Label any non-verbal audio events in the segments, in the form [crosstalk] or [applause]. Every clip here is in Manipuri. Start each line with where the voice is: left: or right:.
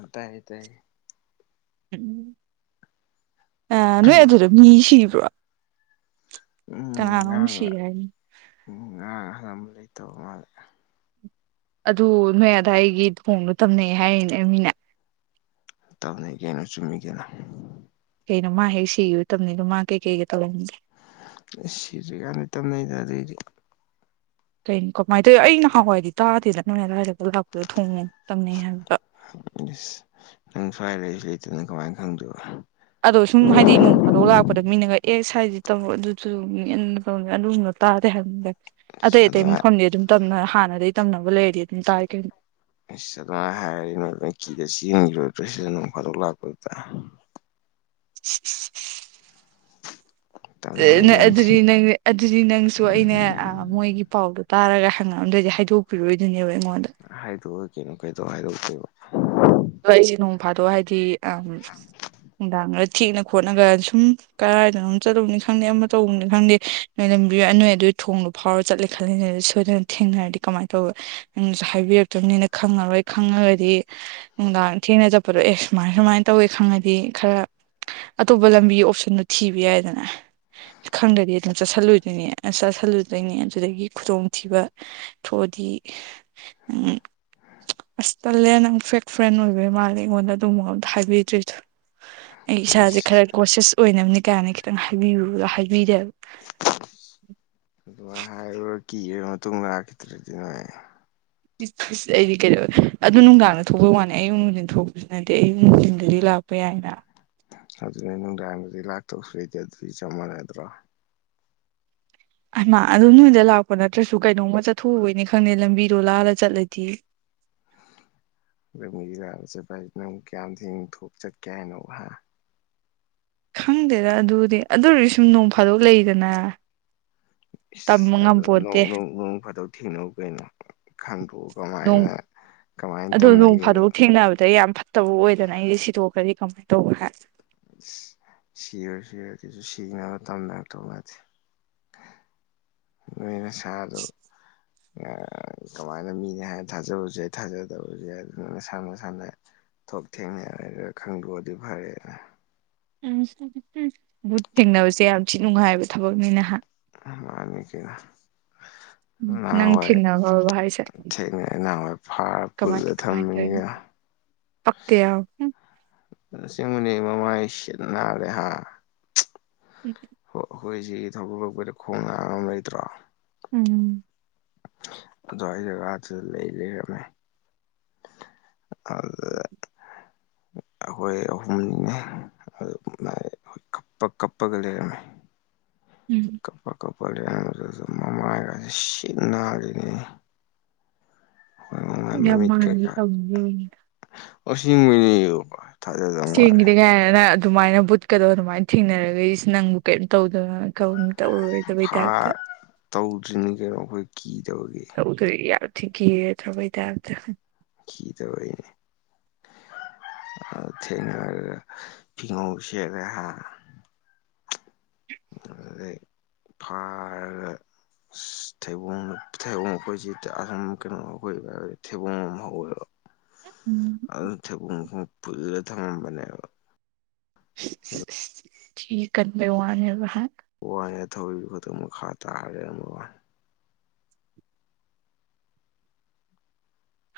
left: ꯑ ꯇꯥꯏ ꯇꯥꯏ
right: ꯎꯝ ꯑ ꯅꯣꯏ ꯑꯗꯨꯗ ꯃꯤ ꯁꯤꯕ꯭ꯔꯣ
left: ꯎꯝ
right: ꯀꯅꯥꯅꯣꯝ ꯁꯤ
left: ꯉꯔꯥꯡ
right: ꯍꯥꯏꯅꯤ
left: ꯎꯝ ꯉꯔꯥꯡ ꯍꯜꯕ ꯂꯩꯇꯕ ꯃꯥꯜꯂꯦ
right: ꯑꯗꯨ ꯅꯣꯏ ꯑꯗꯥꯏꯒꯤ ꯊꯨꯣꯡꯗꯣ ꯇꯝꯅꯩ ꯍꯥꯏꯔꯤꯅꯦ ꯃꯤꯅꯦ
left: ꯇꯧꯅꯤ ꯀꯩꯅꯣ ꯆꯨꯝꯃꯤ ꯀꯦꯅ
right: ꯀꯩꯅꯣ ꯃꯥ ꯍꯦꯛ ꯁꯤꯈꯤꯕꯣꯏ ꯇꯕꯅꯤꯗꯣ ꯃꯥ ꯀꯩꯀꯩ ꯇꯥꯂꯝꯅꯤꯡꯅꯤꯦ
left: ꯁꯤꯔꯤ ꯀꯅꯤ ꯇꯃꯦꯗꯗꯗꯤ
right: ꯀꯩꯅꯣ ꯀꯃꯥꯏꯅ ꯇꯧꯋꯤ ꯑꯩ ꯅꯍꯥꯟꯋꯥꯏꯗꯤ ꯇꯥꯗꯦꯗ ꯅꯪꯅ ꯂꯥꯏꯔꯛꯇ ꯂꯥꯛꯄꯗ ꯊꯣꯡꯉꯦ ꯇꯝꯅꯩ ꯍꯥꯏꯕ
left: ꯅꯪ ꯁ꯭ꯋꯥꯏꯔ ꯑꯩꯁꯨ ꯂꯩꯇꯅꯪ ꯀꯃꯥꯏꯅ ꯈꯪꯗꯣꯏꯕ
right: ꯑꯗꯣ ꯁꯨꯝ ꯍꯥꯏꯗꯤ ꯅꯣꯡ ꯐꯥꯗꯧ ꯂꯥꯛꯄꯗ ꯃꯤꯅꯒ ꯑꯦ ꯍꯥꯏꯗꯤ ꯇꯧꯔ ꯑꯗꯨꯁꯨ ꯃꯤꯅ ꯇꯧ ꯑꯗꯨꯒꯨꯝꯕ ꯇꯥꯗꯦ ꯍꯥꯏꯕꯗ
left: ꯏꯁ
right: ꯑꯇꯩ ꯑꯇꯩ
left: ꯑꯗꯨꯃꯥꯏ
right: ꯃꯐꯝꯗꯤ ꯑꯗꯨꯝ ꯍꯥꯟꯅꯗꯒꯤ ꯇꯝꯅꯕ ꯂꯩꯔꯗꯤ ꯑꯗꯨꯝ ꯇꯥꯏ ꯀꯩꯅ
left: ꯑꯗꯨ ꯍꯥꯏꯗ ꯁꯤ ꯐꯔ ꯂꯥꯛꯄꯗ
right: [inaudible]
left: ꯇꯝꯅꯕꯩꯗꯤ ꯌꯥꯝ
right: ꯑꯗꯨꯗꯤ
left: ꯊꯤꯅ
right: ꯅ ꯑꯗꯨꯗꯤ ꯅꯪꯁꯨ ꯑꯩꯅ ꯃꯣꯏꯒꯤ ꯄꯥꯎꯗ ꯇꯥꯔꯒ ꯍꯪꯉꯛꯑꯝꯗꯣꯏꯗꯤ ꯍꯥꯏꯗꯣꯛꯄꯤꯔꯣꯏꯅꯦꯕ ꯑꯩꯉꯣꯟꯗ
left: ꯍꯥꯏꯗꯣꯛꯑꯣ ꯀꯩꯅꯣ ꯀꯩꯗꯧ ꯍꯥꯏꯗꯣꯛꯇꯦꯕ
right: ꯑ ꯑꯩꯁꯦ ꯅꯣꯡ ꯐꯥꯗꯣꯛ ꯍꯥꯏꯗꯤ ꯎ ꯅꯨꯡꯗꯥꯡ ꯊꯦꯡꯅ ꯈꯣꯠꯅꯒ ꯁꯨꯝ ꯀꯔꯥꯏꯗꯅꯣ ꯆꯠꯂꯧꯕꯕꯅꯤ ꯈꯪꯗꯦ ꯑꯃ ꯇꯧꯕꯅꯤ ꯈꯪꯗꯦ ꯅꯣꯏ ꯂꯝꯕꯤꯔ ꯅꯣꯏ ꯑꯗꯨ ꯊꯣꯡꯗ ꯐꯥꯎꯔ ꯆꯠꯂꯦ ꯈꯦ ꯁꯣꯏꯗꯅ ꯊꯦꯡꯅꯔꯗꯤ ꯀꯃꯥꯏꯅ ꯇꯧꯕ ꯅ ꯍꯥꯏꯕꯤꯔꯛꯇꯕꯅꯤꯅ ꯈ ꯍꯣꯏ ꯈꯪꯉꯒꯗꯤ ꯅꯨꯡꯗꯥꯡ ꯊꯦꯡꯅ ꯆꯠꯄꯗꯣ ꯑꯦ ꯁꯨꯃꯥꯏ ꯁꯨꯃꯥꯏꯅ ꯇꯧꯋꯦ ꯈꯪꯉꯗꯤ ꯈꯔ ꯑꯇꯣꯞꯄ ꯂꯝꯕꯤꯒꯤ ꯑꯣꯞꯁꯟꯗꯨꯣ ꯊꯤꯕ ꯌꯥꯏꯗꯅ ꯈꯪꯗ꯭ꯔꯗꯤ ꯑꯗꯨꯝ ꯆꯥꯁꯤꯜꯂꯨꯗꯣꯏꯅꯦ ꯆꯥꯁꯤꯜꯂꯨꯗꯣꯏꯅꯦ ꯑꯗꯨꯗꯒꯤ ꯈꯨꯗꯣꯡꯊꯤꯕ ꯊꯣꯛꯑ ꯎ ꯅ ꯐ꯭ꯔꯦꯟ ꯑꯣꯏꯕꯩ ꯃꯥꯜꯂꯦ ꯑꯩꯉꯣꯟꯗ ꯑꯗꯨꯝꯕ ꯑꯝꯇ ꯍꯥꯏꯕꯤꯗ꯭ꯔꯤꯁꯨ ꯑꯩ ꯏꯁꯥꯁꯦ
left: ꯏꯁ
right: ꯈꯔ ꯀꯣꯁꯌꯁ ꯑꯣꯏꯅꯕꯅꯤ ꯀꯥꯏꯅ ꯈꯤꯇꯪ ꯍꯥꯏꯔ ꯍꯥꯏꯕꯤꯔꯦꯕ
left: ꯑꯗꯨꯃ ꯍꯥꯏ ꯀꯤꯔ ꯃꯇꯨꯡꯗꯥꯛꯈꯤꯗ꯭ꯔꯗꯤ ꯅꯅꯨꯡ
right: ꯑꯩꯗꯤ ꯀꯩꯗꯧ ꯑꯗꯨ ꯅꯨꯡꯗꯥꯡꯗ ꯊꯣꯛꯄꯩ ꯋꯥꯅꯤ ꯑꯌꯨꯛ ꯅꯨꯡꯊꯤꯟꯗ ꯊꯣꯛꯄꯁꯨ ꯅꯠꯇꯦ ꯑꯌꯨꯛ ꯅꯨꯡꯊꯤꯟꯗꯗꯤ ꯂꯥꯛꯦ ꯇꯄꯦ ꯌꯥ ꯍꯥꯏꯅ
left: ꯑꯗꯨꯗ ꯅꯨꯡꯗꯥꯡꯗꯤ ꯂꯥꯛꯇꯧꯁꯨꯩꯗꯤ ꯑꯗꯨꯗꯤ ꯆꯞ ꯃꯥꯟꯅꯗ꯭ꯔꯣ
right: ꯃꯥ ꯑꯗꯨꯝ ꯅꯣꯏꯗ ꯂꯥꯛꯄ ꯅꯠꯇ꯭ꯔꯁꯨ ꯀꯩꯅꯣꯝꯃ ꯆꯠꯊꯣꯛꯎꯕꯣꯏꯅꯤ ꯈꯪꯗꯦ ꯂꯝꯕꯤꯗꯣ ꯂꯥꯜꯂ ꯆꯠꯂꯗꯤ [inaudible]
left: ꯂ ꯆꯠꯄ ꯍꯥꯏꯁꯤꯅꯪꯨꯛ ꯀꯌꯥꯝ ꯊꯦꯡ ꯊꯣꯛ ꯆꯠꯀꯦ ꯍꯥꯏꯅꯣ
right: ꯈꯪꯗꯦꯗ ꯑꯗꯨꯗꯤ ꯑꯗꯨ ꯑꯣꯏꯔꯗꯤ ꯁꯨꯝ ꯅꯣꯡ ꯐꯥꯗꯣꯛ ꯂꯩꯗꯅ ꯇꯝꯕ
left: ꯏꯁ
right: ꯉꯝꯄꯣꯟꯇꯦ
left: ꯑꯗꯨꯣꯡꯅꯨꯡ ꯅꯣꯡ ꯐꯥꯠꯇꯧ ꯊꯦꯡꯅꯧ ꯀꯩꯅꯣ ꯈꯟꯗꯣꯛꯎ
right: ꯅꯣꯡ
left: ꯀꯃꯥꯏꯅ ꯀꯃꯥꯏꯅ ꯇꯧꯅꯒꯦ
right: ꯇꯧꯕ ꯑꯣꯏꯗꯅ ꯑꯩꯗꯤ ꯁꯤꯗꯣꯛꯈ꯭ꯔꯗꯤ ꯀꯃꯥꯏꯅ ꯇꯧꯕ ꯍꯥꯏ
left: ꯁꯤꯔꯣ ꯁꯤꯔꯁꯨ ꯁꯤꯅ ꯇꯝꯃꯦ ꯇꯧ ꯃꯥꯗꯤꯦ
right: [inaudible]
left: ꯅꯅꯦ ꯁꯗꯣ
right: [inaudible]
left: ꯀꯃꯥꯏꯅ ꯃꯤꯅꯦ ꯍꯥꯏꯅ ꯊꯥꯖꯕꯁꯨ ꯌꯥ ꯊꯥꯖꯗꯕꯁꯨ ꯌꯥ ꯑꯗꯨ ꯃꯁꯥꯟꯅꯁꯥꯟꯅ ꯊꯣꯛꯣꯛ ꯊꯦꯡꯅ ꯍꯥꯏꯔ ꯈꯪꯗꯣꯛꯑꯗꯤ ꯐꯔꯦꯅ
right: ꯎ ꯕꯨꯠ ꯊꯦꯡꯅꯕꯁꯦ ꯌꯥꯝ ꯊꯤ ꯅꯨꯡꯉꯥꯏꯕ ꯊꯕꯛꯅꯤꯅꯍꯥꯛ
left: ꯃꯥꯅꯤ ꯀꯅ
right: ꯅꯪ
left: ꯅꯍꯥꯟꯋꯥꯏ
right: ꯊꯦꯡꯅꯈ꯭ꯔꯕꯣ ꯍꯥꯏꯁꯦ
left: ꯊꯦꯡꯅꯉꯥꯏ ꯅꯍꯥꯟꯋꯥꯏ ꯐꯥꯔ ꯄꯨꯜꯂꯒ ꯊꯝꯝꯕꯅꯤꯅ
right: ꯄꯀꯦ ꯌꯥ
left: ꯅꯪ ꯃꯃꯥꯏ ꯁꯤꯠꯅꯔꯦꯍꯥ
right: ꯎ
left: ꯍ ꯍꯣꯏꯁꯤ ꯊꯔ ꯈꯣꯡꯅꯝ ꯂꯩꯇ꯭ꯔꯣ
right: ꯎꯝꯝ
left: ꯑꯗꯨ ꯑꯩꯏ ꯖꯒꯥꯗꯨꯗ ꯂꯩ ꯂꯩꯔꯝꯃꯦ
right: ꯎ
left: ꯑꯗꯨꯗ ꯑꯩꯈꯣꯏ ꯑꯍꯨꯝꯅꯤꯉ ꯀꯄ ꯀꯄꯒ ꯂꯩꯔꯃꯦ
right: ꯎꯝ
left: ꯀꯞꯄꯥ ꯀꯄ ꯂꯩꯅꯃ ꯁꯤꯅꯅꯤ
right: ꯌꯥꯝ ꯃꯥꯅꯔꯤ ꯀꯗ
left: ꯑꯁꯤ ꯃꯅꯦ ꯌꯕ
right: ꯁꯤꯗꯤꯒ ꯑꯗꯨꯃꯥꯏꯅ ꯕꯨꯠꯀꯗꯣ ꯑꯗꯨꯃꯥꯏꯅ ꯊꯦꯡꯅꯔꯒ ꯑꯩꯁ ꯅꯪꯕꯨ ꯀꯔꯤꯝ ꯇꯧꯗ
left: ꯐꯥ
right: ꯇꯧꯔꯔꯣꯏꯗꯕꯩꯗꯇ
left: ꯇꯧꯗ꯭ꯔꯤꯅꯤ ꯀꯩꯅꯣ ꯑꯩꯈꯣꯏ ꯀꯤꯗꯕꯒꯤ
right: ꯇꯧꯗꯔꯤ ꯒꯠꯇꯕꯩ ꯇꯥꯔꯗ
left: ꯀꯗꯕꯅꯦ ꯑ ꯊꯦꯡꯅꯔ ꯄꯤꯉꯁꯔꯦ ꯍꯥ ꯑ ꯐꯥꯔ ꯊꯦꯕ ꯊꯦꯕꯣꯏꯁꯤꯁ ꯀꯩꯅꯣ ꯊꯦꯕꯨꯡꯣ
right: ꯎꯝ
left: ꯑꯗꯨ ꯊ ꯄꯨꯜꯂ ꯊꯉꯝꯕꯅꯦꯕ
right: ꯀꯕ ꯋꯥꯅꯦꯕꯍ
left: ꯋꯥꯏꯅꯦ ꯊꯧꯔꯤꯕ ꯈꯨꯇ ꯃꯈꯥ ꯇꯥꯔꯦ ꯑꯃ ꯋꯥꯏ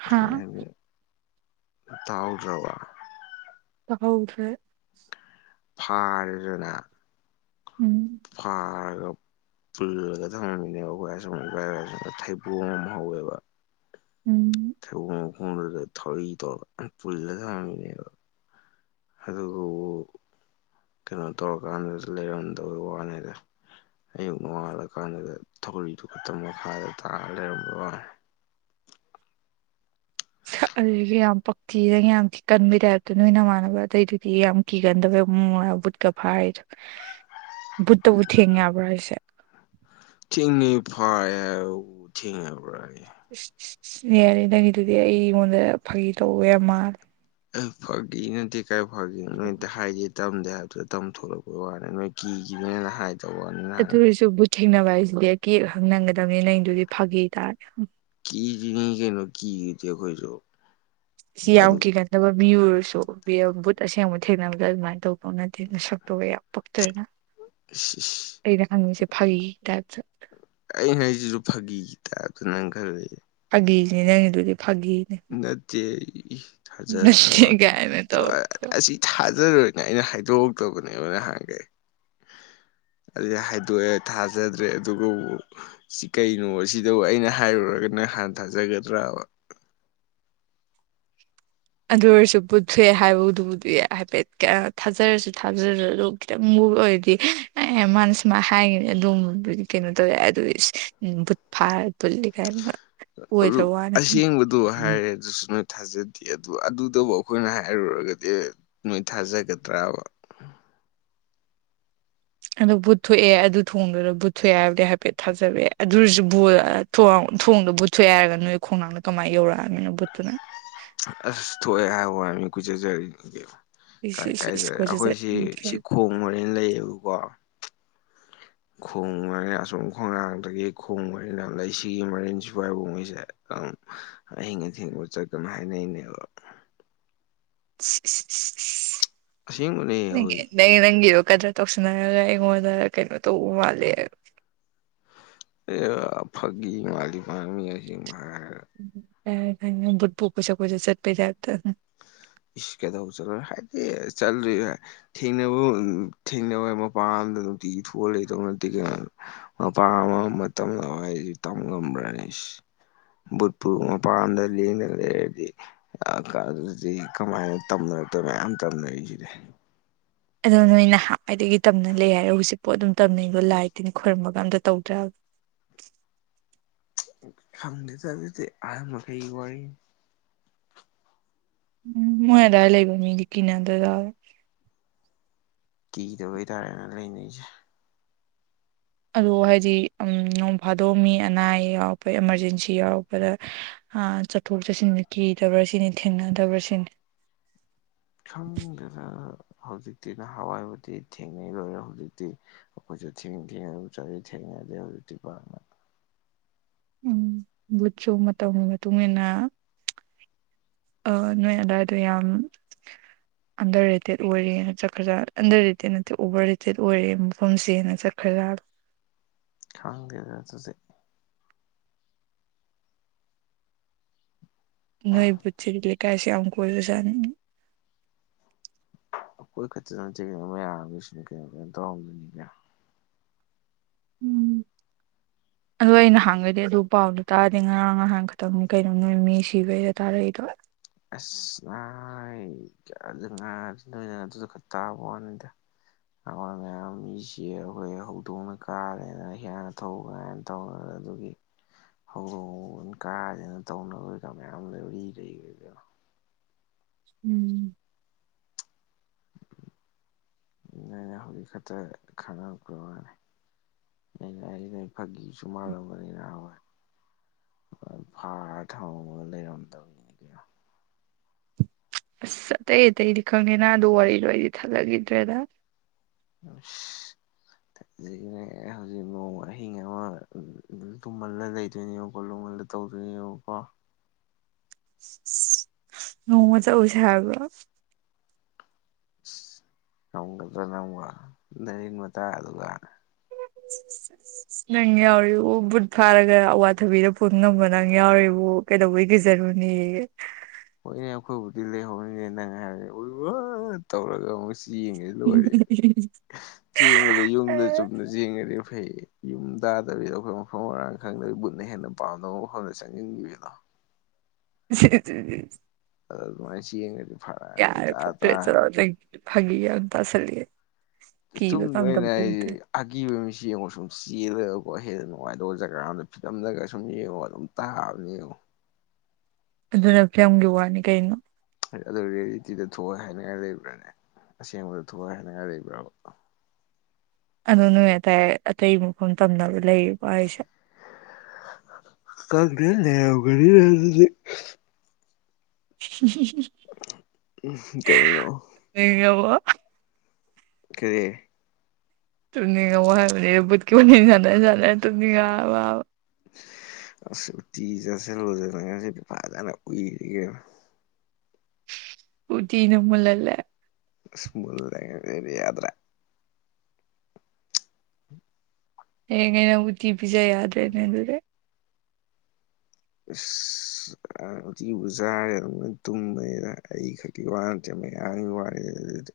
right: ꯍꯥ
left: ꯇꯥꯎꯔꯔ
right: ꯍꯧꯁ꯭ꯔꯦ
left: ꯐꯥꯔꯖꯅ
right: ꯎꯝ
left: ꯍ ꯄꯨꯜꯂꯒ ꯊꯝꯃꯝꯃꯤꯅꯦꯕ ꯑꯩꯈꯣꯏ ꯑꯁꯨꯝ ꯊꯩꯕꯨ ꯑꯃꯝ ꯍꯧꯋꯦꯕ
right: ꯎꯝ
left: ꯊ ꯊ ꯄꯨꯂ ꯊ ꯑꯗꯨꯕꯨ ꯀꯩꯅꯣ ꯇꯧꯔꯀꯥꯟꯗ ꯂꯩꯔꯝꯗꯕ ꯋꯥꯅꯦꯗ ꯑꯌꯨꯛ ꯅꯣꯡꯉꯥꯜꯂꯀꯥꯟꯗꯨꯗ ꯊꯧꯔꯤꯗꯨ ꯈꯛꯇꯪ ꯃꯈꯥꯗ ꯇꯥꯔꯒ ꯂꯩꯔꯝꯕꯣ
right: [inaudible] [inaudible] ꯑꯗꯨꯁꯨ ꯌꯥꯝ ꯄꯛꯊꯤꯅ ꯌꯥꯝꯤ ꯀꯟꯕꯒꯤ ꯇꯥꯏꯞꯇꯣ ꯅꯣꯏ ꯅꯃꯥꯟꯅꯕ ꯑꯗꯇꯩꯗꯨꯗꯤ ꯌꯥꯝ ꯀꯤꯒꯟꯗꯕꯩ ꯃꯑꯣꯕ ꯕꯨꯠꯀ ꯐꯥꯔꯤꯗꯣ ꯕꯨꯠꯇꯕꯨ ꯊꯦꯡꯦꯕ꯭ꯔꯥ ꯍꯥꯏꯁꯦ
left: ꯊꯤꯡꯅꯤ ꯐꯔ ꯊꯦꯡꯉꯕ꯭ꯔꯥ
right: ꯅꯦꯔꯦ ꯅꯪꯒꯤꯗꯨꯗꯤ ꯑꯩꯉꯣꯟꯗ ꯐꯥꯒꯤ ꯇꯧꯋꯦ ꯃꯥꯜꯂꯦ
left: ꯐꯥꯈꯤ ꯅꯠꯇꯦ ꯀꯥꯏ ꯐꯒꯣ ꯅꯣꯏ ꯑ ꯍꯥꯏꯗꯤꯦ ꯇꯝꯗꯦ ꯍꯥꯏꯕꯗꯨ ꯇ ꯊꯣꯛꯂꯛꯄꯒꯤ ꯋꯥꯅꯤ ꯅꯣꯏ ꯀꯤꯈꯤꯅꯦꯅ ꯍꯥꯏꯗꯕ ꯋꯥꯅꯤ
right: ꯑꯗꯨ
left: ꯅꯍ
right: ꯑꯣꯏꯔꯁꯨ ꯕꯨꯠ ꯊꯦꯡꯅꯕ ꯍꯥꯏꯁꯤꯗꯤ ꯑꯩ ꯀ ꯑ ꯍꯪ ꯅꯪꯒꯗꯕꯅꯤ ꯅꯪꯗꯨꯗꯤ ꯐꯥꯈꯤ ꯇꯥꯔꯦ
left: ꯀ ꯆꯅꯤ ꯀꯩꯅꯣ ꯀ ꯏꯗꯤ ꯈꯣꯏꯁꯨ
right: ꯁꯤ ꯌꯥꯝ ꯀꯤꯒꯟꯗꯕ ꯃꯤ ꯑꯣꯏꯔꯁꯨ ꯕꯨꯠ ꯑꯁꯦꯡꯕ ꯊꯦꯡꯅꯕꯗ ꯑꯗꯨꯃꯥꯏꯅ ꯇꯧꯕ ꯅꯗꯦꯅ ꯁꯛꯇꯒ ꯌꯥꯝ ꯄꯣꯛꯛꯇ꯭ꯔꯦꯅ
left: ꯏꯁ ꯏꯁ
right: ꯑꯩꯩꯅ ꯍꯪꯉꯤꯁꯦ ꯐꯩ ꯇꯠ
left: ꯑꯩꯅ ꯑꯩꯁꯤꯁꯨ ꯐꯥꯒꯤꯒꯤ ꯇꯥꯏꯞꯇ ꯅꯪ ꯈꯔ ꯂꯩ
right: ꯕꯤꯁꯅꯦ ꯅꯪꯒꯤ ꯑꯗꯨꯗꯤ
left: ꯅꯠꯇꯦ ꯊꯥꯖꯗ
right: ꯅꯠꯇꯦ ꯀꯥꯏꯅ ꯇꯧꯋꯦ
left: ꯑꯁꯤ ꯊꯥꯖꯔꯣꯏ ꯅ ꯑꯩꯅ ꯍꯥꯏꯗꯣꯛꯑꯛꯇꯕꯅꯦꯕꯅ ꯍꯥꯡꯒꯦ
right: [unintelligible] [unintelligible]
left: ꯑꯗꯨ ꯍꯥꯏꯗꯣꯛꯑꯦ ꯊꯥꯖꯗ꯭ꯔꯦ ꯑꯗꯨꯒ ꯁꯤ ꯀꯩꯅꯣ ꯁꯤꯗꯕꯨ ꯑꯩꯅ ꯍꯥꯏꯔꯨꯔꯒꯅ ꯍꯥꯟ ꯊꯖꯒꯗ꯭ꯔ
right: [unintelligible] ꯑꯗꯨ ꯑꯣꯏꯔꯁꯨ ꯄꯨꯠꯊꯣꯛꯑꯦ ꯍꯥꯏꯕꯗꯨꯕꯨꯗꯤ ꯍꯥꯏꯐꯦꯠ ꯊꯥꯖꯔꯁꯨ ꯊꯥꯖꯔꯁꯨ ꯑꯗꯨ ꯈꯤꯇꯪ ꯑꯣꯏꯔꯗꯤ ꯑꯦ ꯃꯥꯅ ꯁꯨꯃꯥꯏ ꯍꯥꯏꯈꯤꯅꯤ ꯑꯗꯨ ꯀꯩꯅꯣ ꯇꯧꯋꯦ ꯑꯗꯨ ꯇꯥ ꯄꯨꯜꯂꯤ ꯀꯥꯏꯅ
left: ꯑꯗꯨ
right: ꯑꯣꯏꯗ꯭ꯔ ꯋꯥꯅꯤ
left: ꯑꯁꯦꯡꯕꯗꯨ ꯍꯥꯏꯔꯦ ꯑꯗꯨꯁꯨ ꯅꯣꯏ ꯊꯥꯖꯗꯦ ꯑꯗꯨ ꯑꯗꯨꯗꯕꯨ ꯑꯩꯈꯣꯏꯅ ꯍꯥꯏꯔꯨꯔꯒꯗꯤ ꯅꯣꯏ ꯊꯥꯖꯒꯗ꯭ꯔꯕ
right: ꯑꯗꯨꯣ ꯕꯨꯠꯊꯣꯛꯑꯦ ꯑꯗꯨ ꯊꯣꯡꯗꯨꯗ ꯕꯨꯠꯊꯣꯛꯑꯦ ꯍꯥꯏꯕꯗꯤ ꯍꯥꯏꯐꯦꯠ ꯊꯥꯖꯔꯛꯑꯦ ꯑꯗꯨ ꯑꯣꯏꯔꯁꯨ ꯊꯣꯡ ꯊꯣꯡꯗꯣ ꯕꯨꯠꯊꯣꯛꯦ ꯍꯥꯏꯔꯒ ꯅꯣꯏ ꯈꯣꯡꯅꯥꯡꯅ ꯀꯃꯥꯏꯅ ꯌꯧꯔꯛꯑꯃꯤꯅ ꯕꯨꯠꯇꯨꯅ
left: ꯑꯁ ꯊꯣꯛꯑꯦ ꯍꯥꯏ ꯍꯥꯏ ꯃꯤ ꯀꯨꯆꯖꯔꯤꯅꯤꯦ
right: ꯏꯁ
left: ꯀꯥꯏ
right: ꯏꯁ
left: ꯀꯥꯏꯦ
right: ꯏꯁ ꯀꯣꯏꯆꯠ
left: ꯑꯩꯈꯣꯏꯁꯤ
right: ꯆꯠꯅꯤꯡꯈ꯭ꯔꯦ
left: ꯁꯤ ꯈꯣꯡ ꯃꯣꯔꯦꯅ ꯂꯩꯌꯦꯕꯀꯣ ꯈꯣꯡ ꯃꯅꯤꯅ ꯑꯁꯨꯝ ꯈꯣꯡꯅꯥꯡꯗꯒꯤ ꯈꯣꯡ ꯃꯔꯤꯅ ꯂꯩ ꯁꯤꯒꯤ ꯃꯔꯤꯟꯁꯤꯥꯏꯕ ꯃꯣꯏꯁꯦ ꯑꯍꯤꯡ ꯑꯊꯦꯡꯕ ꯆꯠꯀꯅ ꯍꯥꯏꯅꯩꯅꯦꯕ ꯑꯁꯦꯡꯕꯅꯦ
right: ꯅꯪ
left: ꯍꯣꯏ
right: ꯅꯪ ꯒꯗ꯭ꯔ ꯇꯧꯁꯤꯟꯅꯔꯒ ꯑꯩꯉꯣꯟꯗ ꯀꯩꯅꯣ ꯇꯧꯕ ꯃꯥꯜꯂꯦꯕ
left: ꯑꯦ ꯐꯒ ꯃꯥꯂꯤꯃꯃꯤ
right: ꯊꯠꯨꯀꯁꯀꯦ ꯆꯠꯄꯤ
left: ꯏꯁ ꯀꯩꯗꯧꯕ ꯆꯠꯂ ꯍꯥꯏꯗꯤ ꯆꯠꯂ ꯊꯦꯡꯅꯕ ꯊꯦꯡꯅꯕ ꯃꯄꯥꯟ ꯅꯨꯡꯇꯤ ꯏꯊꯣ ꯂꯩꯇꯧ ꯅꯠꯇꯦ ꯀꯩꯅ ꯃꯄꯥ ꯑꯃ ꯃꯇꯝꯗꯋꯥꯏꯁꯤ ꯇꯝ ꯉꯝꯕ꯭ꯔꯅꯦ ꯏ ꯨꯠꯄꯨꯔ ꯃꯄꯥꯟꯗꯤꯅꯗꯤ ꯀꯗꯤ ꯀꯃꯥꯏꯅ ꯇꯝꯅꯔꯛꯇ ꯃꯌꯥꯝ ꯇꯝꯅꯔꯤꯁꯤꯗꯤ
right: ꯑꯗꯣ ꯅꯣꯏ ꯅꯍꯥꯟꯋꯥꯏꯗꯒꯤ ꯇꯝꯅ ꯂꯩ ꯍꯥꯏꯔꯣ ꯍꯧꯖꯤꯛ ꯄꯣꯠ ꯑꯗꯨꯝ ꯇꯝꯅꯩꯗꯣ ꯂꯥꯏꯇꯤꯅ ꯈꯣꯏꯔꯨꯝꯃꯒ ꯑꯝꯇ ꯇꯧꯗ꯭ꯔꯒ [unintelligible]
left: ꯈꯝꯗꯤ ꯆꯦ ꯑ ꯑꯃ ꯀ ꯋꯥꯔꯤ
right: ꯎꯝ ꯃꯣꯏ ꯑꯗꯨꯗꯥꯏ ꯂꯩꯕ ꯃꯤꯗꯤ ꯀꯅꯦ ꯑꯗꯨꯗꯥ
left: ꯀꯤꯗꯧꯕ ꯇꯥꯔꯦꯅ ꯂꯩꯅꯤꯁ
right: ꯑꯗꯣ ꯍꯥꯏꯗꯤ ꯅꯣꯡ ꯐꯥꯗꯣꯛꯑ ꯃꯤ ꯑꯅꯥ ꯑꯌꯦꯛ ꯌꯥꯎꯔꯛꯄ ꯏꯃꯥꯔꯖꯦꯟꯁꯤ ꯌꯥꯎꯔꯛꯄꯗ ꯍꯥ ꯆꯠꯊꯣꯛ ꯆꯠꯁꯤꯟ ꯀꯤꯗꯕ꯭ꯔꯥ ꯁꯤꯅꯤ ꯊꯦꯡꯅꯗꯕ꯭ꯔꯥ ꯁꯤꯅꯤ
left: ꯁꯟꯗꯦ ꯍꯧꯖꯤꯛꯇꯤ ꯅꯍꯥꯟꯋꯥꯏꯕꯗꯤ ꯊꯦꯡꯅꯩ ꯂꯣꯏꯔꯦ ꯍꯧꯖꯤꯛꯇꯤ ꯑꯩꯈꯣꯏꯁꯨ ꯊꯦꯡ ꯊꯦꯡꯉꯒ ꯆ ꯊꯦꯡꯅꯩ ꯀꯦ ꯑꯣꯏ ꯎꯇ ꯄꯥꯔꯉ
right: ꯎꯝ ꯕꯨꯠꯁꯨ ꯃꯇꯝꯧꯒꯤ ꯃꯇꯨꯡ ꯏꯟꯅ ꯑ ꯅꯣꯏ ꯑꯗꯥꯏꯗ ꯌꯥꯝ ꯑꯟꯗꯔ ꯔꯦꯇꯦꯠ ꯑꯣꯏꯔꯦꯅ ꯆꯠꯈ꯭ꯔ ꯑꯟꯗꯔ ꯔꯦꯇꯦꯠ ꯅꯠꯇꯦ ꯑꯣꯚꯔ ꯔꯦꯇꯦꯠ ꯑꯣꯏꯔꯦ ꯃꯐꯝꯁꯦꯅ ꯆꯠꯈ꯭ꯔ ꯔ
left: ꯈꯪꯗꯦꯗ ꯑꯗꯨꯗꯤ
right: ꯅꯣꯏ ꯄꯨꯠ ꯀꯥꯏ ꯁꯤ ꯌꯥꯝꯨ ꯀꯣꯏꯗꯁꯅꯤ
left: ꯑꯩꯈꯣꯏ ꯈ ꯌꯥꯔꯅ ꯀꯩꯅꯣ ꯀꯩꯅꯣ ꯇꯧꯔꯝꯣꯏꯅꯤ ꯀ
right: ꯎꯝ ꯑꯗꯨꯗꯣ ꯑꯩꯅꯍꯥꯡꯈꯩꯗꯤ ꯑꯗꯨ ꯄꯥꯎꯗꯣ ꯇꯥꯔꯗꯤ ꯉꯔꯥꯡ ꯉꯍꯥꯡ ꯈꯛꯇꯪꯅꯤ ꯀꯩꯅꯣ ꯅꯣꯏ ꯃꯤ ꯁꯤꯕꯩꯗ ꯇꯥꯔꯛꯏꯗꯣ
left: ꯑꯁ ꯉꯥꯏ ꯀꯌꯥ ꯉꯥꯏ ꯅ ꯑꯗꯨꯁꯨ ꯈꯔ ꯇꯥꯕ ꯋꯥꯅꯤꯗ ꯑ ꯃꯌꯥꯝ ꯃꯤꯁꯤꯦ ꯑꯩꯈꯣꯏ ꯍꯧꯗꯣꯡꯅ ꯀꯥꯔꯦꯅ ꯍꯦꯟꯅ ꯊꯧꯕꯅꯧ ꯑꯗꯨꯒꯤ ꯍꯧꯗꯣꯡ ꯀꯥꯁꯤꯅ ꯇꯧꯅꯕ ꯀ ꯃꯌꯥꯝ ꯂꯩꯔꯤ ꯂꯩꯗꯅꯣ
right: ꯎꯝ [unintelligible]
left: ꯅꯅꯦ ꯍꯧꯖꯤꯛ ꯈꯛꯇ ꯈꯪ ꯋꯥꯅꯤ ꯐꯒꯁꯨꯨ ꯃꯥꯔ ꯃꯅꯤꯅ ꯐꯥ ꯍ ꯂꯩꯔꯗ ꯀ
right: ꯑꯁ ꯑꯇꯩ ꯑꯇꯩꯗꯤ ꯈꯪꯉꯦꯅ ꯑꯗꯨ ꯋꯥꯔꯤ ꯂꯣꯏ ꯑꯩꯗꯤ ꯊꯜꯂꯈꯤꯗ꯭ꯔꯦꯗ
left: ꯑ
right: [inaudible]
left: ꯑꯗꯒꯤꯅꯦ ꯍꯧꯖꯤꯛ ꯅꯣꯡ ꯑꯍꯤꯡ ꯑꯃ ꯇꯨꯝꯍꯜꯂ ꯂꯩꯗꯣꯏꯅꯦꯕꯀꯣ ꯂꯣꯡꯃꯜꯂ ꯇꯧꯗꯣꯏ ꯑꯣꯣꯄꯥ
right: ꯍ ꯃ ꯆ ꯎꯁ ꯍꯥꯏꯒ
left: ꯑꯃꯛꯇ ꯅ ꯔꯤ ꯃꯇꯥ ꯑꯗꯨꯒ
right: ꯅꯪ ꯌꯥꯎꯔꯤꯕꯕꯨ ꯕꯨꯠ ꯐꯥꯔꯒ ꯑꯋꯥꯊꯕꯤꯗ ꯐꯨꯝꯅꯕ ꯅꯪ ꯌꯥꯎꯔꯤꯕꯕꯨ ꯀꯩꯗꯧꯕꯩ ꯀꯩꯖꯔ ꯅꯤ
left: ꯍꯣꯏꯅꯦ ꯑꯩꯈꯣꯏꯕꯨꯗꯤ ꯂꯩꯍꯧꯅꯤꯅꯦ ꯅꯪ ꯍꯥꯏꯔꯅꯤ ꯎ ꯇꯧꯔꯒ ꯑꯃꯨꯛ ꯆꯦꯡꯉꯦ ꯂꯣꯏꯔꯦ ꯆꯦꯡꯕꯗ ꯌꯨꯝꯗ ꯆꯨꯝꯅ ꯆꯦꯡꯉꯗꯤ ꯩ ꯌꯨꯝ ꯇꯥꯗꯕꯤꯗ ꯑꯩꯈꯣꯏ ꯃꯐꯝ ꯃꯔꯥꯡ ꯈꯪꯗꯕꯤ ꯃꯟꯅ ꯍꯦꯟꯅ ꯃꯄꯥꯟꯗꯣꯛ ꯍꯪꯗ ꯆꯪꯅꯤꯡꯟꯈꯤꯕꯗ
right: [inaudible]
left: ꯑ ꯃꯥꯁꯤ ꯀꯌꯣ
right: ꯌꯥꯔꯦ ꯄ꯭ꯔꯦ ꯆꯂ ꯐꯒꯤ ꯇ ꯁꯂꯦ
left: ꯇꯨꯡ ꯂꯣꯏꯅ ꯑꯒꯤꯕ ꯃꯤꯁꯤ ꯃꯁꯨꯝ ꯁꯤꯗ ꯀꯣ ꯍꯦꯟꯅ ꯅꯨꯡꯉꯥꯏ ꯑꯗꯨꯒ ꯖꯒꯥ ꯑꯃꯗ ꯐꯤꯂꯝꯗꯒ ꯁꯨꯝ ꯌꯦꯡꯉꯣ ꯑꯗꯨꯝ ꯇꯥꯕꯅꯦ ꯌꯦꯡꯉꯣ
right: ꯑꯗꯨꯅ ꯀꯌꯥꯝꯒꯤ ꯋꯥꯅꯤ ꯀꯩꯅꯣ
left: ꯑꯗꯨꯔꯤꯌꯦꯂꯤꯇꯤꯗ ꯊꯣꯛꯑꯦ ꯍꯥꯏꯅꯤꯡꯉꯥꯏ ꯂꯩꯕ꯭ꯔꯥꯅꯦ ꯑꯁꯦꯡꯕꯗꯨ ꯊꯨꯒꯥꯏ ꯍꯥꯏꯅꯤꯡꯉꯥꯏ ꯂꯩꯕ꯭ꯔꯕ
right: ꯑ ꯅꯣꯏ ꯍꯥꯏꯇꯥꯔꯦ ꯑꯇꯩ ꯃꯈꯐꯝ ꯇꯝꯅꯕ ꯂꯩꯌꯦ ꯑꯩꯁꯦ
left: ꯀꯅꯦ ꯂꯩꯦ ꯑꯗꯨꯗꯤ ꯀꯩꯅꯣ
right: ꯌꯦꯉꯕ
left: ꯀꯗ
right: ꯇꯨꯝꯅꯤꯡꯉ ꯍꯥꯏꯔꯕꯠꯀꯤ ꯁ ꯇꯨꯅꯤꯡꯉꯕ
left: ꯎꯇꯤ ꯆꯥꯁꯜꯂꯨꯗꯅ ꯉꯁꯤꯗꯤ ꯐꯖꯟ ꯎꯏꯔꯦ ꯀꯩꯅꯣ
right: ꯎꯇꯤꯅ ꯃꯨꯜꯍꯜꯂꯦ
left: ꯑꯁ ꯃꯨꯜꯂꯦ ꯉꯁꯤꯗꯤ ꯌꯥꯗ꯭ꯔꯦ
right: ꯍꯌꯦꯡꯒꯩ ꯅꯪ ꯎꯇꯤ ꯄꯤꯖ ꯌꯥꯗ꯭ꯔꯦꯅꯦ ꯑꯗꯨꯗꯤ
left: ꯑꯁ ꯎꯇꯤꯕꯨ ꯆꯥꯔꯗꯤ ꯑꯗꯨꯝ ꯇꯨꯝꯕꯅꯤꯗ ꯑꯩ ꯈꯛꯀꯤ ꯋꯥ ꯅꯠꯇꯦ ꯃꯌꯥꯝꯒꯤ ꯋꯥꯅꯤꯗ ꯑꯗꯨꯗꯤ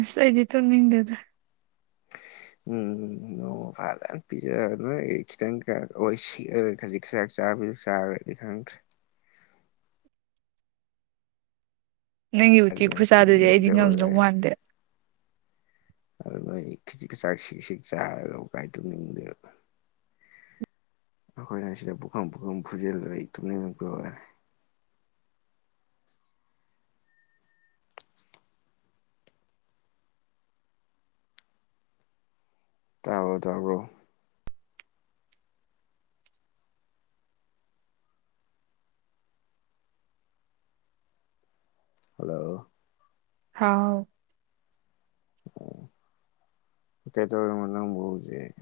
right: ꯑꯁ ꯑꯩꯗꯤ ꯆꯨꯝꯅꯤꯡꯗꯦꯗ
left: ꯎꯪ ꯅꯣꯡꯃ ꯐꯖꯟ ꯄꯤꯖꯔꯒ ꯈꯤꯇꯪꯈꯛ ꯁꯤꯛꯑꯒ ꯈꯖꯤꯛ ꯆꯥꯛ ꯆꯥ [unintelligible] ꯆꯥꯕꯩꯗꯤ ꯈꯪꯗ꯭ꯔꯦ
right: ꯅꯪꯒꯤ ꯎꯇꯤ
left: ꯑꯗꯨꯅ
right: ꯈꯨꯆꯥꯗꯩꯗꯤ ꯑꯩꯗꯤ ꯉꯝꯗꯧ
left: ꯇꯨꯝꯅꯤꯡꯗꯕꯒ
right: ꯃꯥꯟꯗꯦ
left: ꯑꯗꯨ ꯅꯣꯢ ꯈꯤꯖꯛ ꯆꯥꯛ ꯁꯤꯛ ꯁꯤꯛ ꯆꯥꯔꯒꯕꯨ ꯀꯥꯏ ꯇꯨꯝꯅꯤꯡꯗꯦꯅꯣ ꯑꯩꯈꯣꯏꯅ ꯁꯤꯗ ꯄꯨꯈꯝ ꯄꯨꯈꯝ ꯐꯨꯖꯤꯜꯂꯨꯕꯩ ꯇꯨꯝꯅꯤꯡꯉꯛꯄꯩ ꯋꯥꯅꯤ
right: [inaudible]
left: ꯇꯥꯕ꯭ꯔꯣ ꯇꯥꯕ꯭ꯔꯣ ꯍꯜꯂꯣ
right: ꯍꯥꯎ
left: ꯀꯩꯗꯧꯔꯝꯃꯤꯅꯣ ꯅꯪꯕꯨ ꯍꯧꯖꯤꯛ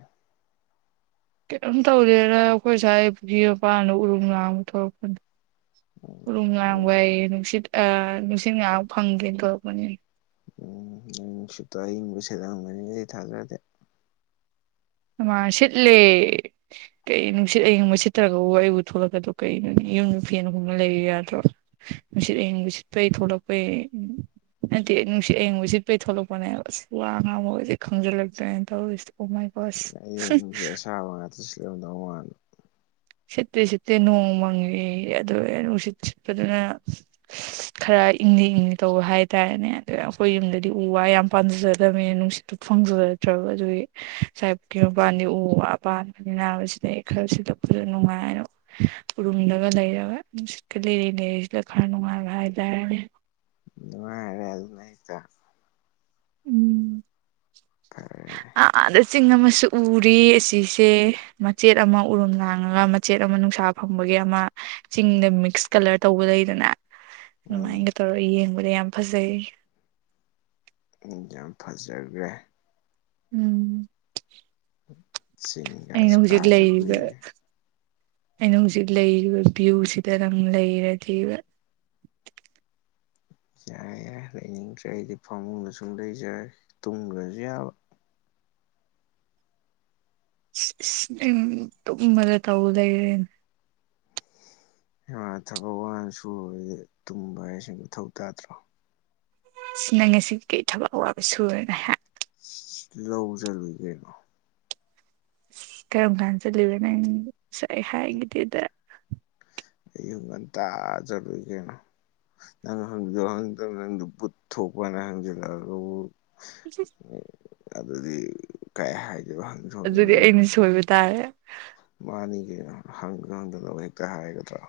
right: ꯀꯩꯝ ꯇꯧꯗꯦꯗ ꯑꯩꯈꯣꯏ ꯁꯋ꯭ꯥꯢ ꯄꯨꯈ꯭ꯔꯤ ꯃꯄꯥꯟꯗ ꯎꯔꯨꯝ ꯂꯥꯡꯕ ꯊꯣꯛꯂꯛꯄꯅꯤ ꯎꯔꯨꯝ
left: ꯎꯝ
right: ꯂꯥꯡꯕꯩ ꯅꯨꯡꯁꯤꯠ ꯑ ꯅꯨꯡꯁꯤꯠ ꯉꯥꯏꯍꯥꯛ ꯐꯪꯒꯦꯅ ꯊꯣꯛꯔꯛꯄꯅꯤ
left: ꯎꯝ ꯅꯪ ꯅꯨꯡꯁꯤꯠꯇꯣ ꯑꯏꯤꯡꯕ ꯁꯤꯠꯂꯝꯒꯅꯤꯗꯤ ꯊꯥꯖꯗꯦ
right: ꯍꯩꯃꯥ ꯁꯤꯠꯂꯦ ꯀꯩ ꯅꯨꯡꯁꯤꯠ ꯑꯢꯪꯕ ꯁꯤꯠꯇꯔꯒꯕꯨ ꯑꯩꯕꯨ ꯊꯂꯛꯀꯗ꯭ꯔꯣ ꯀꯩꯅꯣꯅꯦ ꯌꯨꯝꯗ ꯐꯅꯒꯨꯝꯕ ꯂꯩꯔꯤ ꯌꯥꯗ꯭ꯔꯣ ꯅꯨꯡꯁꯤꯠ ꯑꯤꯡ ꯅꯨꯡꯁꯤꯠꯄꯩ ꯊꯂꯛꯄꯩ ꯅꯠꯇꯤꯌꯦ ꯅꯨꯡꯁꯤꯠ ꯑꯌꯤꯡꯕ ꯁꯤꯠꯄꯩ ꯊꯣꯂꯛꯄꯅꯦ ꯍꯥꯢꯕ ꯑꯁ ꯋꯥ ꯉꯥꯡꯕꯁꯦ ꯈꯪꯖꯤꯜꯂꯛꯇ꯭ꯔꯦꯅ ꯇꯧꯔꯁꯤ ꯑꯣ ꯃꯥꯢ ꯒꯣꯁ
left: ꯢꯁ ꯌꯥꯝꯅ [unintelligible]
right: ꯁꯤꯠꯇꯦ ꯁꯤꯠꯇꯦ ꯅꯣꯡꯃꯪꯉ ꯑꯗꯨ ꯅꯨꯡꯁꯤꯠ ꯁꯤꯠꯄꯗꯨꯅ ꯈꯔ ꯏꯪꯂꯤ ꯏꯪꯂꯤ ꯇꯧꯕ ꯍꯥꯏꯇꯥꯔꯦꯅꯦ ꯑꯗꯩꯢ ꯑꯩꯈꯣꯏ ꯌꯨꯝꯗꯗꯤ ꯎ ꯋꯥ ꯌꯥꯝ ꯄꯥꯟꯖꯗꯕꯅꯤꯅ ꯅꯨꯡꯁꯤꯠꯇꯨ ꯐꯪꯖ ꯗ꯭ꯔꯕ ꯑꯗꯨꯒꯤ ꯁꯋ꯭ꯥꯢ ꯄꯨꯈ꯭ꯔꯤ ꯃꯄꯥꯟꯗꯤ ꯎ ꯋꯥ ꯄꯥꯟꯕꯅꯤꯅ ꯅꯨꯡꯁꯤꯠ ꯑꯌꯤꯡꯕ ꯈꯔ ꯁꯤꯠꯂꯛ ꯄꯗꯨ ꯅꯨꯡꯉꯥꯢꯅ ꯎꯔꯨꯝꯗꯒ ꯂꯩꯔꯒ ꯁꯨꯡꯁꯤꯠꯀ ꯂꯤꯔꯤ ꯂꯩꯔꯤ ꯁꯤꯠꯂ ꯈꯔ ꯅꯨꯡꯉꯥꯏꯕ ꯍꯥꯏ ꯇꯥꯔꯦꯅꯦ
left: [unintelligible]
right: ꯎꯝ
left: ꯐꯔꯦꯅꯦ
right: ꯑꯥꯗ ꯆꯤꯡ ꯑꯃꯁꯨ ꯎꯔꯤ ꯑꯁꯤꯁꯦ ꯃꯆꯦꯠ ꯑꯃ ꯎꯔꯨꯝ ꯂꯥꯡꯉꯒ ꯃꯆꯦꯠ ꯑꯃ ꯅꯨꯡ ꯁꯥ ꯐꯪꯕꯒꯤ ꯑꯃ ꯆꯤꯡꯗ ꯃꯤꯛꯁ ꯀꯂꯔ ꯇꯧꯕ ꯂꯩꯗꯅ
left: ꯎꯝ
right: ꯑꯗꯨꯃꯥꯏꯅꯒ ꯇꯧꯔꯒ ꯌꯦꯡꯕꯗ ꯌꯥꯝ ꯐꯖꯩ
left: ꯌꯥꯝ ꯐꯖꯒ꯭ꯔꯦ
right: ꯎꯝ ꯑꯩꯅ
left: ꯆꯤꯡꯒꯂꯤ
right: ꯍꯧꯖꯤꯛ
left: ꯀꯥꯗ
right: ꯂꯩꯔꯤꯕ
left: ꯀꯨꯏꯔꯦ
right: ꯑꯩꯅ ꯍꯧꯖꯤꯛ ꯂꯩꯔꯤꯕ ꯚ꯭ꯌꯨꯁꯤꯗ ꯅꯪ ꯂꯩꯔꯗꯤꯕ
left: ꯌꯥꯔꯦ ꯌꯥꯔꯦ ꯂꯩꯅꯤꯡꯗ꯭ꯔꯦ ꯑꯩꯗꯤ ꯐꯃꯨꯡꯗ ꯁꯨꯝ ꯂꯩꯖꯔꯦ ꯇꯨꯡꯒ꯭ꯔꯁꯨ ꯌꯥꯕ
right: [inaudible] ꯢꯂ ꯢꯁ ꯅꯪ ꯇꯨꯝꯕꯗ ꯇꯧ ꯂꯩꯔꯦꯅꯦ
left: ꯊꯕꯛ ꯋꯥꯟ ꯁꯨꯔꯨꯔꯗꯤ ꯇꯨꯝꯕ ꯍꯥꯏꯖꯦ ꯃꯊꯧ ꯇꯥꯗ꯭ꯔꯣ
right: ꯅꯪ ꯉꯁꯤꯒꯤ ꯀꯩ ꯊꯕꯛ ꯑꯋꯥꯕ ꯁꯨꯔꯦꯅ ꯍꯥ
left: ꯂꯧ ꯆꯠꯂꯨꯢ ꯀꯩꯅꯣ
right: ꯀꯔꯝ ꯀꯥꯟ ꯆꯠꯂꯨꯢꯕ ꯅꯪ ꯉꯁꯥꯢ ꯍꯥꯏꯒꯤꯗꯦꯗ
left: ꯑꯌꯨꯛ ꯉꯟꯇꯥ ꯆꯠꯂꯨꯏ ꯀꯩꯅꯣ ꯅꯪ ꯍꯪꯁꯨ ꯍꯪꯗꯅ ꯅꯪꯗꯨ ꯚꯨꯠ ꯊꯣꯛꯄ꯭ꯔꯥꯅ ꯍꯪꯖꯜꯂꯛ ꯑꯒꯕꯨ
right: [inaudible]
left: ꯑꯗꯨꯗꯤ ꯀꯩ ꯍꯥꯏ
right: ꯑꯗꯨꯗꯤ ꯑꯩꯅ ꯁꯣꯏꯕ ꯇꯥꯔꯦ
left: ꯃꯥꯅꯤ ꯀꯩꯅꯣ ꯍꯪ ꯍꯪꯗꯅꯅꯕ ꯍꯦꯛꯇ ꯍꯥꯏꯒꯗ꯭ꯔꯣ